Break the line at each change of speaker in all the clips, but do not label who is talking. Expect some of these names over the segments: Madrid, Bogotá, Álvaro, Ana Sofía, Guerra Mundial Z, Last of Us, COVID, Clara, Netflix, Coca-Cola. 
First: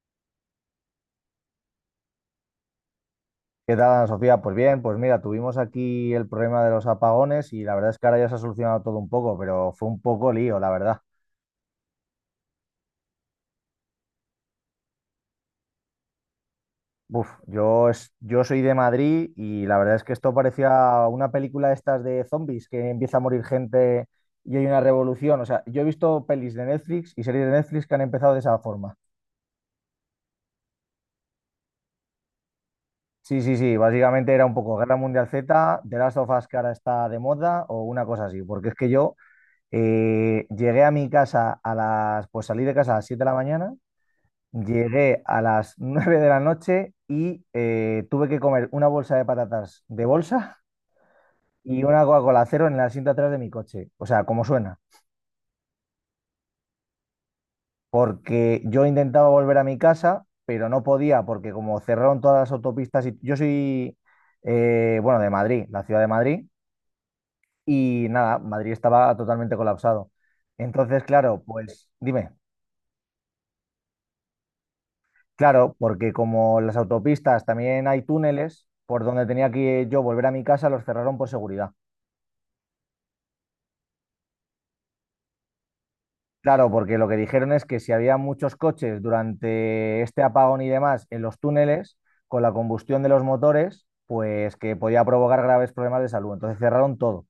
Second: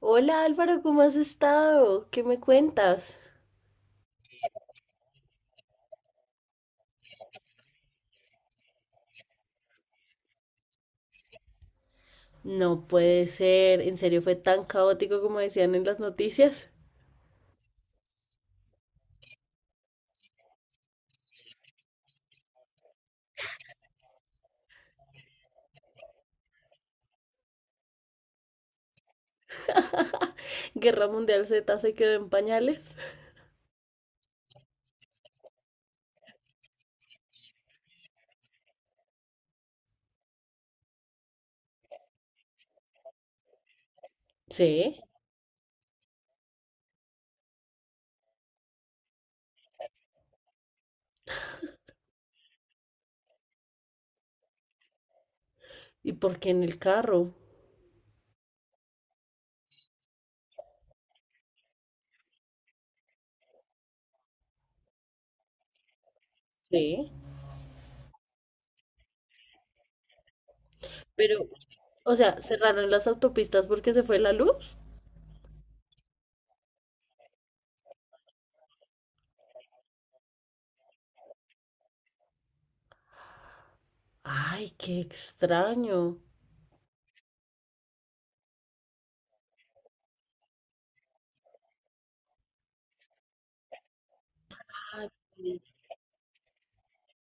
Hola Álvaro, ¿cómo has estado? ¿Qué me cuentas?
¿Qué tal, Ana Sofía? Pues bien, pues mira, tuvimos aquí el problema de los apagones y la verdad es que ahora ya se ha solucionado todo un poco, pero fue un poco lío, la verdad.
No puede ser, en serio fue tan caótico como decían en las noticias.
Uf, yo soy de Madrid y la verdad es que esto parecía una película de estas de zombies, que empieza a morir gente y hay una revolución. O sea, yo he visto pelis de Netflix y series de Netflix que han empezado de esa forma.
Guerra Mundial Z se quedó en pañales.
Sí, sí, sí, básicamente era un poco Guerra Mundial Z, de Last of Us que ahora está de moda o una cosa así, porque es que yo llegué a mi casa a las, pues salí de casa a las 7 de la mañana,
Sí.
llegué a las 9 de la noche y tuve que comer una bolsa de patatas de bolsa y una Coca-Cola cero en la cinta atrás de mi coche. O sea, como suena.
¿Y por qué en el carro?
Porque yo intentaba volver a mi casa, pero no podía porque como cerraron todas las autopistas y yo soy, bueno, de Madrid, la ciudad de Madrid,
Sí.
y nada, Madrid estaba totalmente colapsado. Entonces, claro,
Pero,
pues
o
dime.
sea, cerraron las autopistas porque se fue la luz.
Claro, porque como las autopistas también hay túneles, por donde tenía que yo volver a mi casa los cerraron por seguridad.
Ay, qué extraño.
Claro, porque lo que dijeron es que si había muchos coches durante este apagón y demás en los túneles, con la combustión de los motores, pues que podía
Ay,
provocar
sí.
graves problemas de salud. Entonces cerraron todo.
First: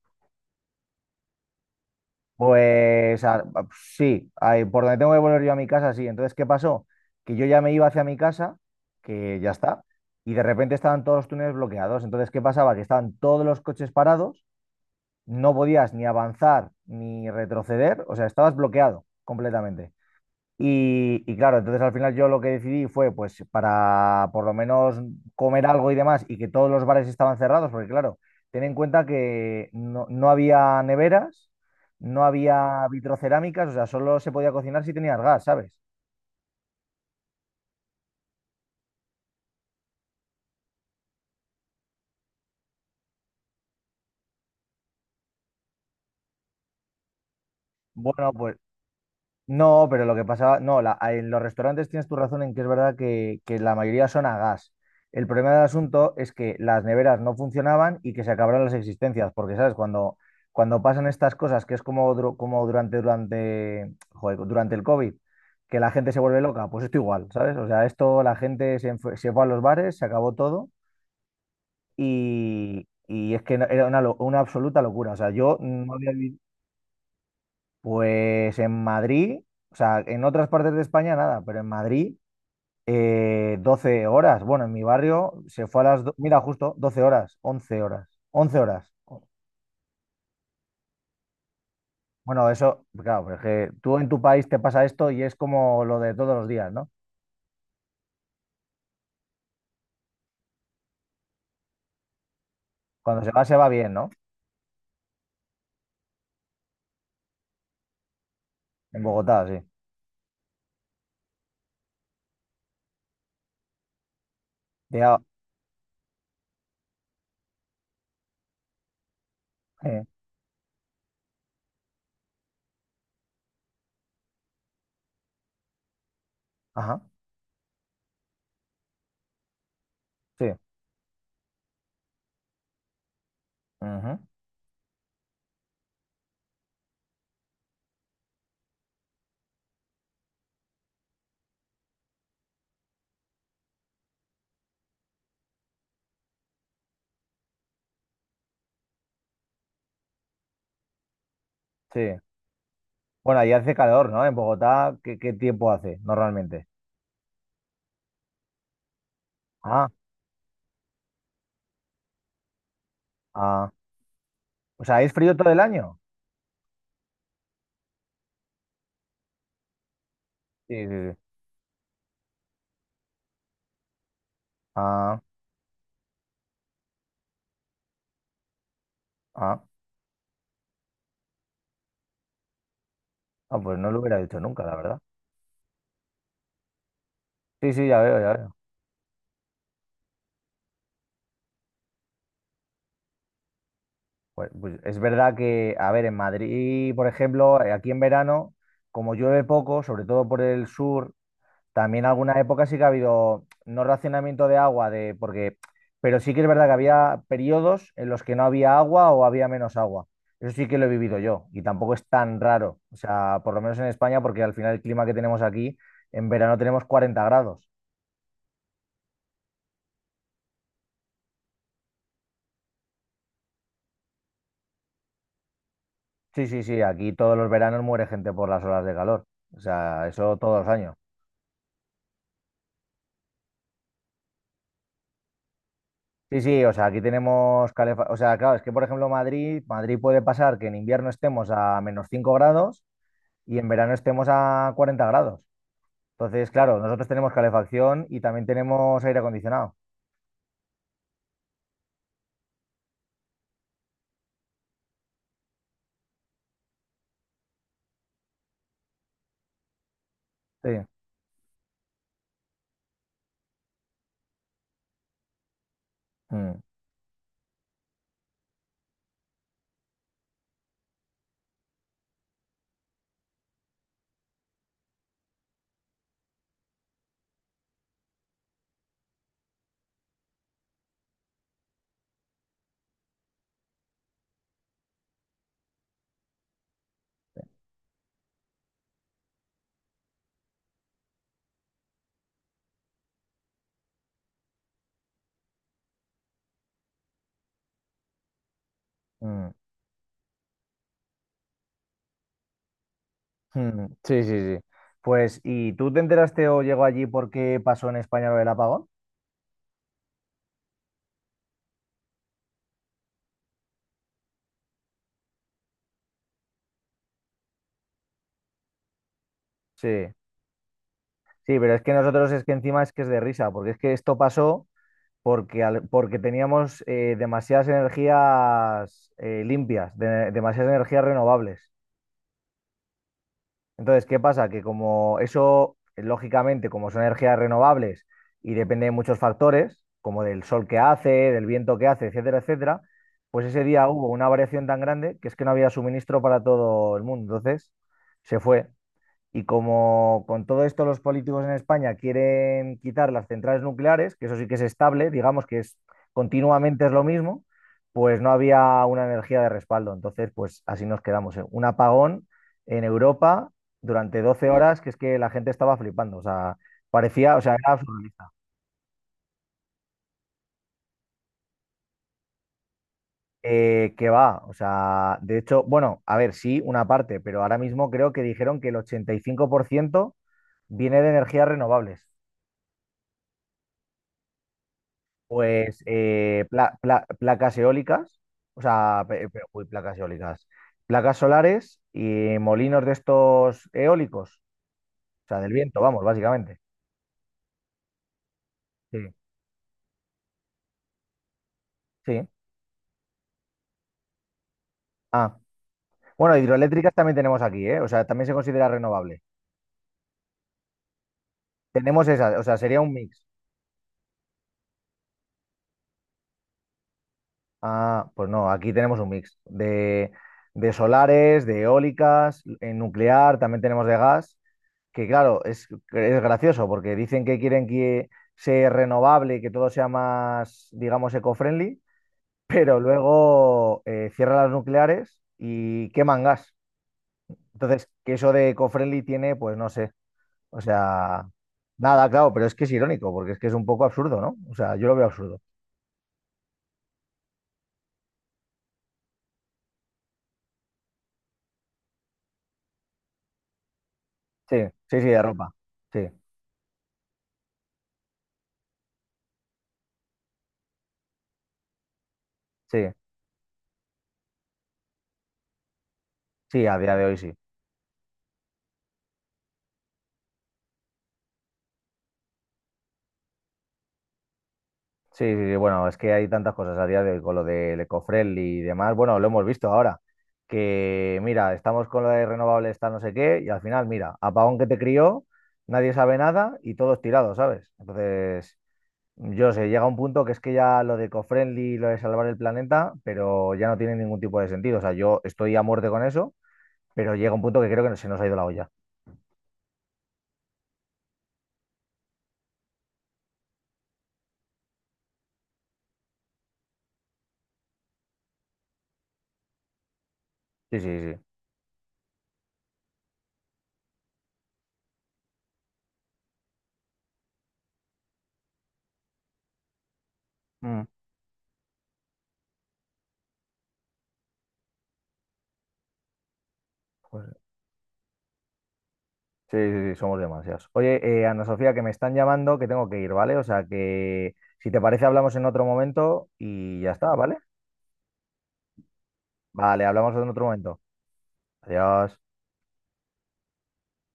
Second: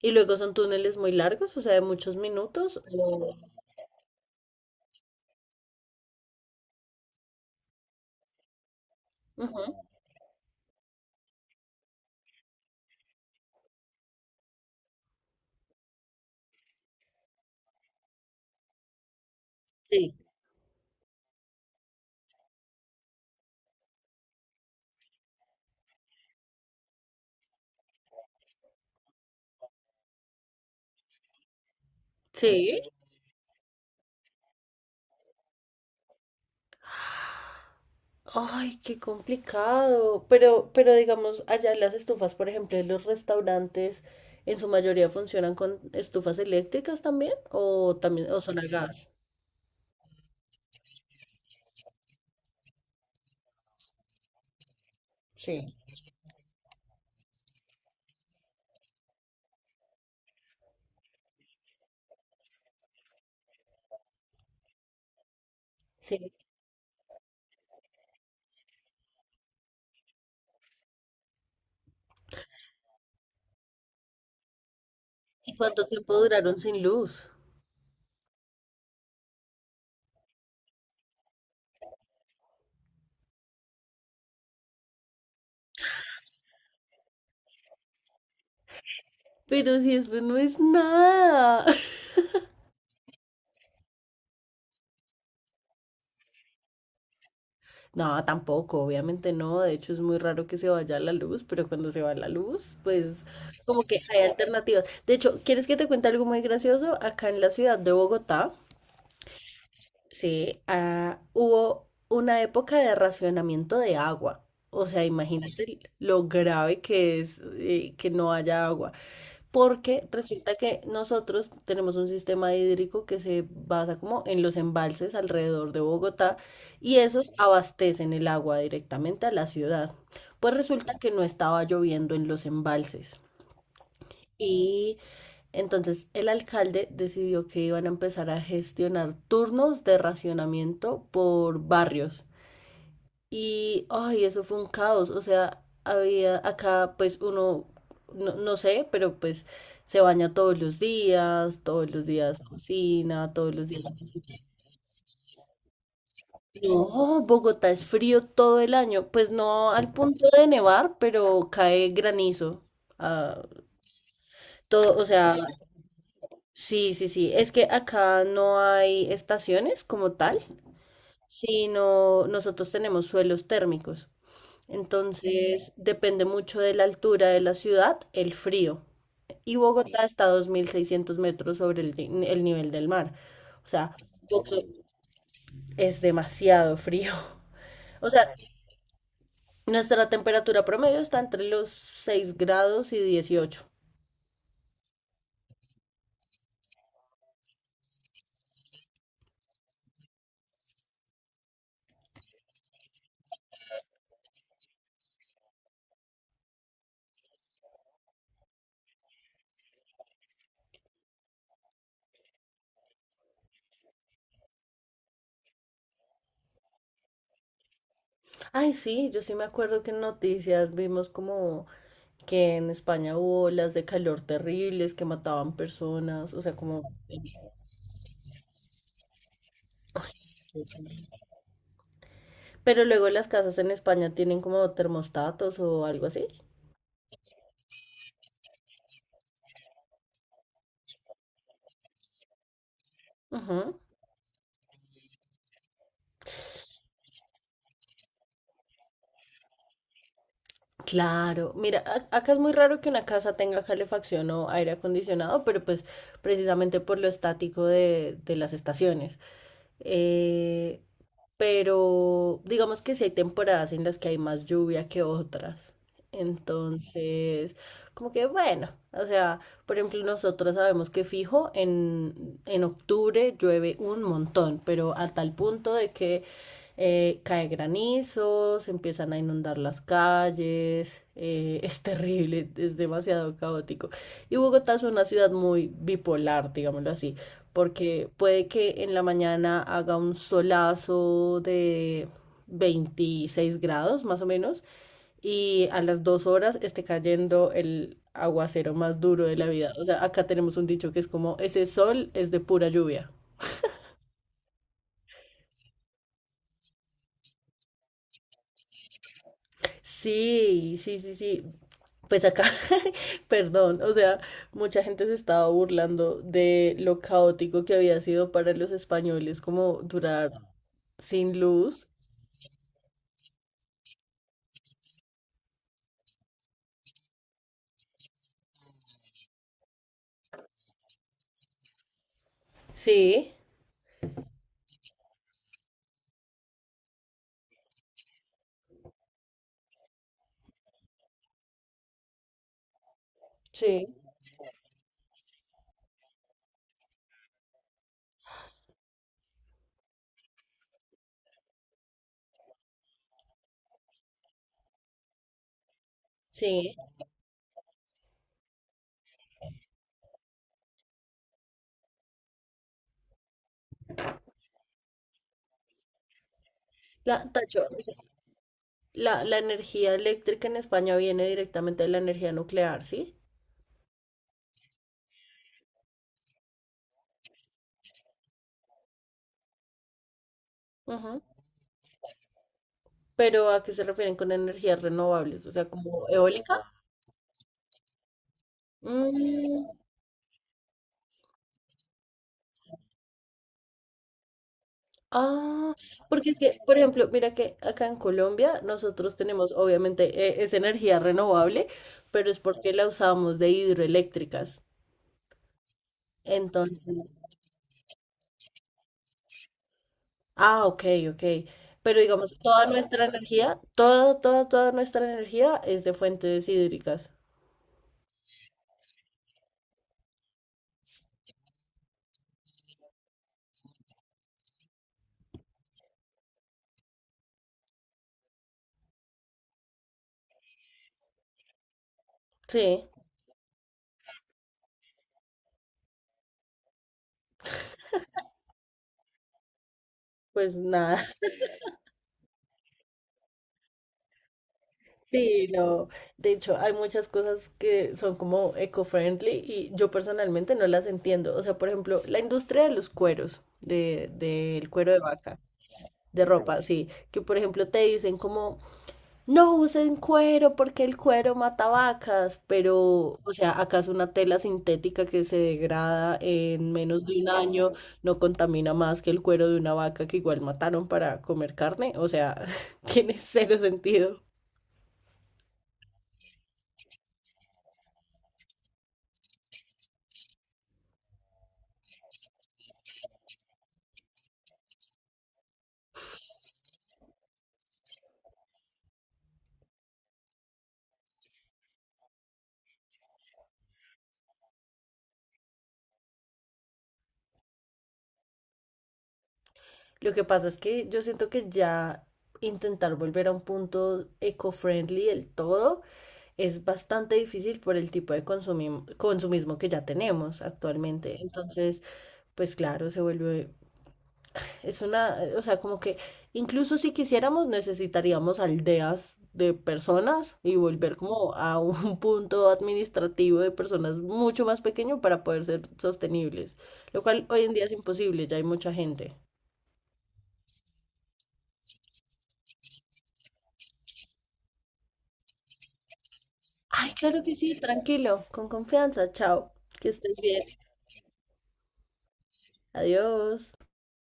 Y luego son túneles muy largos, o sea, de muchos minutos.
Pues sí, ahí, por donde tengo que volver yo a mi casa, sí. Entonces, ¿qué pasó? Que yo ya me iba hacia mi casa, que ya
Ujú.
está, y de repente estaban todos los túneles bloqueados. Entonces, ¿qué pasaba? Que estaban todos los coches parados, no podías ni avanzar ni retroceder, o sea, estabas bloqueado completamente.
Sí.
Y, claro, entonces al final yo lo que decidí fue, pues, para por lo menos comer algo y demás, y que todos los bares estaban cerrados, porque claro, ten en cuenta que no había neveras, no
Sí.
había vitrocerámicas, o sea, solo se podía cocinar si tenías gas, ¿sabes?
Ay, qué complicado. Pero, digamos, allá las estufas, por ejemplo, en los restaurantes, en su mayoría funcionan con estufas eléctricas también, o también,
Bueno,
o
pues
son a gas.
no, pero lo que pasaba, no, en los restaurantes tienes tu razón en que es verdad que la mayoría son a gas. El problema del
Sí.
asunto es que las neveras no funcionaban y que se acabaron las existencias, porque, ¿sabes? Cuando pasan estas cosas, que es como joder, durante el COVID, que la gente
Sí.
se vuelve loca, pues esto igual, ¿sabes? O sea, esto la gente se fue a los bares, se acabó todo y es que era una absoluta locura. O sea,
¿Y
yo
cuánto
no había
tiempo
vivido
duraron sin luz?
pues en Madrid, o sea, en otras partes de España nada, pero en Madrid 12 horas. Bueno, en mi barrio se fue a las, mira, justo 12 horas, 11 horas, 11 horas.
Pero si eso no es nada.
Bueno, eso, claro, pero es que tú en tu país te pasa esto y es como lo de todos los días, ¿no?
No, tampoco, obviamente no. De hecho, es muy raro que se vaya la luz, pero cuando se va la luz,
Cuando
pues
se va
como
bien,
que
¿no?
hay alternativas. De hecho, ¿quieres que te cuente algo muy gracioso? Acá en la ciudad de Bogotá.
En Bogotá, sí.
Sí, ah, hubo una época de racionamiento de agua. O sea,
Ya,
imagínate lo grave que es que no haya agua.
eh,
Porque resulta que nosotros tenemos un sistema hídrico que se basa como en los embalses alrededor de Bogotá y
ajá,
esos abastecen el agua directamente a la ciudad.
sí,
Pues resulta que no estaba lloviendo en los embalses.
ujú,
Y entonces el alcalde decidió que iban a empezar a gestionar turnos de racionamiento por barrios. Y, ay, eso fue un caos. O sea, había acá, pues uno, no, no sé, pero pues se baña todos
sí.
los días cocina,
Bueno, ahí
todos los
hace
días.
calor, ¿no? En Bogotá, ¿qué tiempo hace normalmente?
No, Bogotá es frío todo el año. Pues no
Ah,
al punto de nevar, pero cae granizo. Ah,
ah. O
todo,
sea,
o
¿es frío
sea,
todo el año?
sí, sí, sí. Es que acá no hay estaciones como tal,
Sí, sí, sí.
sino nosotros tenemos suelos térmicos.
Ah.
Entonces, depende mucho de la altura de la ciudad, el frío. Y
Ah,
Bogotá está a 2600 metros sobre el, ni- el nivel del mar.
ah,
O
pues no
sea,
lo hubiera dicho nunca,
Boxo-
la verdad.
es demasiado frío.
Sí, sí, ya
O
veo, ya
sea,
veo.
nuestra temperatura promedio está entre los 6 grados y 18.
Pues es verdad que, a ver, en Madrid, por ejemplo, aquí en verano, como llueve poco, sobre todo por el sur, también alguna época sí que ha habido no racionamiento de agua, de, porque, pero sí que es verdad que había periodos en los que no había agua o había menos agua. Eso sí que lo he vivido yo y tampoco es tan raro. O sea, por lo menos en España, porque al final el clima que tenemos aquí, en verano tenemos 40 grados.
Ay, sí, yo sí me acuerdo que en noticias vimos como que en España hubo olas de calor terribles que mataban personas, o
Sí,
sea,
sí,
como...
sí, aquí todos los veranos muere gente por las olas de calor. O sea, eso todos los años.
Pero luego las casas en España tienen como termostatos o algo así.
Sí, sí, o sea, aquí tenemos calefacción. O sea, claro, es que por ejemplo Madrid, Madrid puede pasar que en invierno estemos a menos 5 grados y en
Ujú.
verano estemos a 40 grados. Entonces, claro, nosotros tenemos calefacción y también tenemos aire acondicionado.
Claro, mira, acá es muy raro que una casa tenga calefacción o aire acondicionado, pero pues precisamente por lo estático de las estaciones.
Sí.
eh, pero digamos que sí hay temporadas en las que hay más lluvia que otras.
Mm,
Entonces, como que bueno, o sea, por ejemplo, nosotros sabemos que fijo en octubre llueve un montón, pero a tal punto de que cae granizo, se empiezan a inundar las calles, es terrible, es demasiado caótico. Y Bogotá es una ciudad muy bipolar, digámoslo así porque puede que en la mañana haga un solazo de 26 grados más o menos y a las 2 horas esté cayendo el aguacero más duro de la
mm,
vida. O sea, acá tenemos un dicho que es como, ese sol es de pura lluvia.
mm. Sí, sí, sí. Pues, ¿y tú te enteraste o llegó allí porque pasó en España lo del apagón?
Sí, sí, sí, sí. Pues acá, perdón, o sea, mucha gente se estaba burlando de lo caótico que había sido para los españoles como
Sí,
durar sin
sí, pero es
luz.
que nosotros es que encima es que es de risa, porque es que esto pasó. Porque teníamos demasiadas energías limpias, demasiadas energías renovables.
Sí,
Entonces, ¿qué pasa? Que como eso, lógicamente, como son energías renovables y depende de muchos factores, como del sol que hace, del viento que hace, etcétera, etcétera, pues ese día
sí.
hubo una variación tan grande que es que no había suministro para todo el mundo. Entonces, se fue. Y como con todo esto los políticos en España quieren quitar las centrales nucleares, que eso sí que es estable, digamos que es
Sí.
continuamente es lo mismo, pues no había una energía de respaldo. Entonces, pues así nos quedamos. Un apagón en Europa durante 12 horas, que es que la gente estaba flipando. O sea, parecía, o sea,
Tacho,
era
dice,
absurdista.
la energía eléctrica en España viene directamente de la energía nuclear, ¿sí?
Que va, o sea, de hecho, bueno, a ver, sí, una parte, pero ahora mismo creo que dijeron que el 85% viene de
Ujú.
energías renovables.
Pero ¿a qué se refieren con energías renovables? O sea,
Pues
como eólica.
placas eólicas, o sea,
Mm,
placas eólicas, placas solares y molinos de estos eólicos, o sea, del
ah,
viento, vamos,
porque es
básicamente.
que, por ejemplo, mira que acá en Colombia
Sí,
nosotros tenemos, obviamente, es energía renovable,
sí.
pero es porque la usamos de hidroeléctricas.
Ah, bueno, hidroeléctricas
Entonces,
también tenemos aquí, ¿eh? O sea, también se considera renovable.
ah, ok, ok. Pero
Tenemos esas,
digamos,
o sea,
toda
sería un
nuestra
mix.
energía, toda, toda, toda nuestra energía es de fuentes hídricas.
Ah, pues no, aquí tenemos un mix de solares, de eólicas, en nuclear, también tenemos de gas, que claro, es gracioso porque dicen que quieren que sea renovable y que todo sea más, digamos, eco-friendly, pero
Sí.
luego cierran las nucleares y queman gas. Entonces, que eso de eco-friendly tiene, pues no sé,
Pues
o
nada,
sea, nada, claro, pero es que es irónico porque es que es un poco absurdo, ¿no? O sea, yo lo veo absurdo.
sí, de hecho hay muchas cosas que son como eco-friendly y yo personalmente no las entiendo. O sea, por ejemplo, la industria de los cueros,
Sí,
del cuero
sí,
de
sí, de
vaca,
ropa. Sí,
de ropa, sí, que por ejemplo te dicen como, no usen cuero porque el cuero mata vacas,
sí.
pero, o sea, acaso una tela sintética que se degrada
Sí,
en
a día de
menos
hoy
de un
sí.
año no contamina más que el cuero de una vaca que igual mataron para comer carne, o sea, tiene cero sentido.
Sí, sí, sí, bueno, es que hay tantas cosas a día de hoy con lo del ecofriendly y demás. Bueno, lo hemos visto ahora, que mira, estamos con lo de renovables, está no sé qué, y al final, mira, apagón que te crió, nadie sabe nada y todos tirados, ¿sabes? Entonces, yo sé, llega un punto que es que ya lo de ecofriendly, y lo de salvar el planeta, pero ya no tiene ningún tipo de sentido. O sea, yo estoy a muerte con eso, pero llega un punto que creo que se nos ha ido la olla.
Lo que pasa es que yo siento que ya intentar volver a un punto eco-friendly del todo es bastante difícil por el tipo de consumismo que ya tenemos
Sí, sí, sí.
actualmente. Entonces, pues claro, se vuelve, es una, o sea, como que incluso si quisiéramos necesitaríamos aldeas de personas y
Mm.
volver como a un punto administrativo de personas mucho más pequeño para poder ser sostenibles, lo cual
Pues
hoy en día es imposible, ya hay mucha gente.
sí, sí, sí, somos demasiados. Oye, Ana Sofía, que me están llamando, que tengo que ir, ¿vale? O sea que si te parece hablamos en otro momento y ya
Ay,
está,
claro que
¿vale?
sí, tranquilo, con confianza, chao,
Vale,
que
hablamos
estés
en
bien,
otro momento. Adiós.
adiós.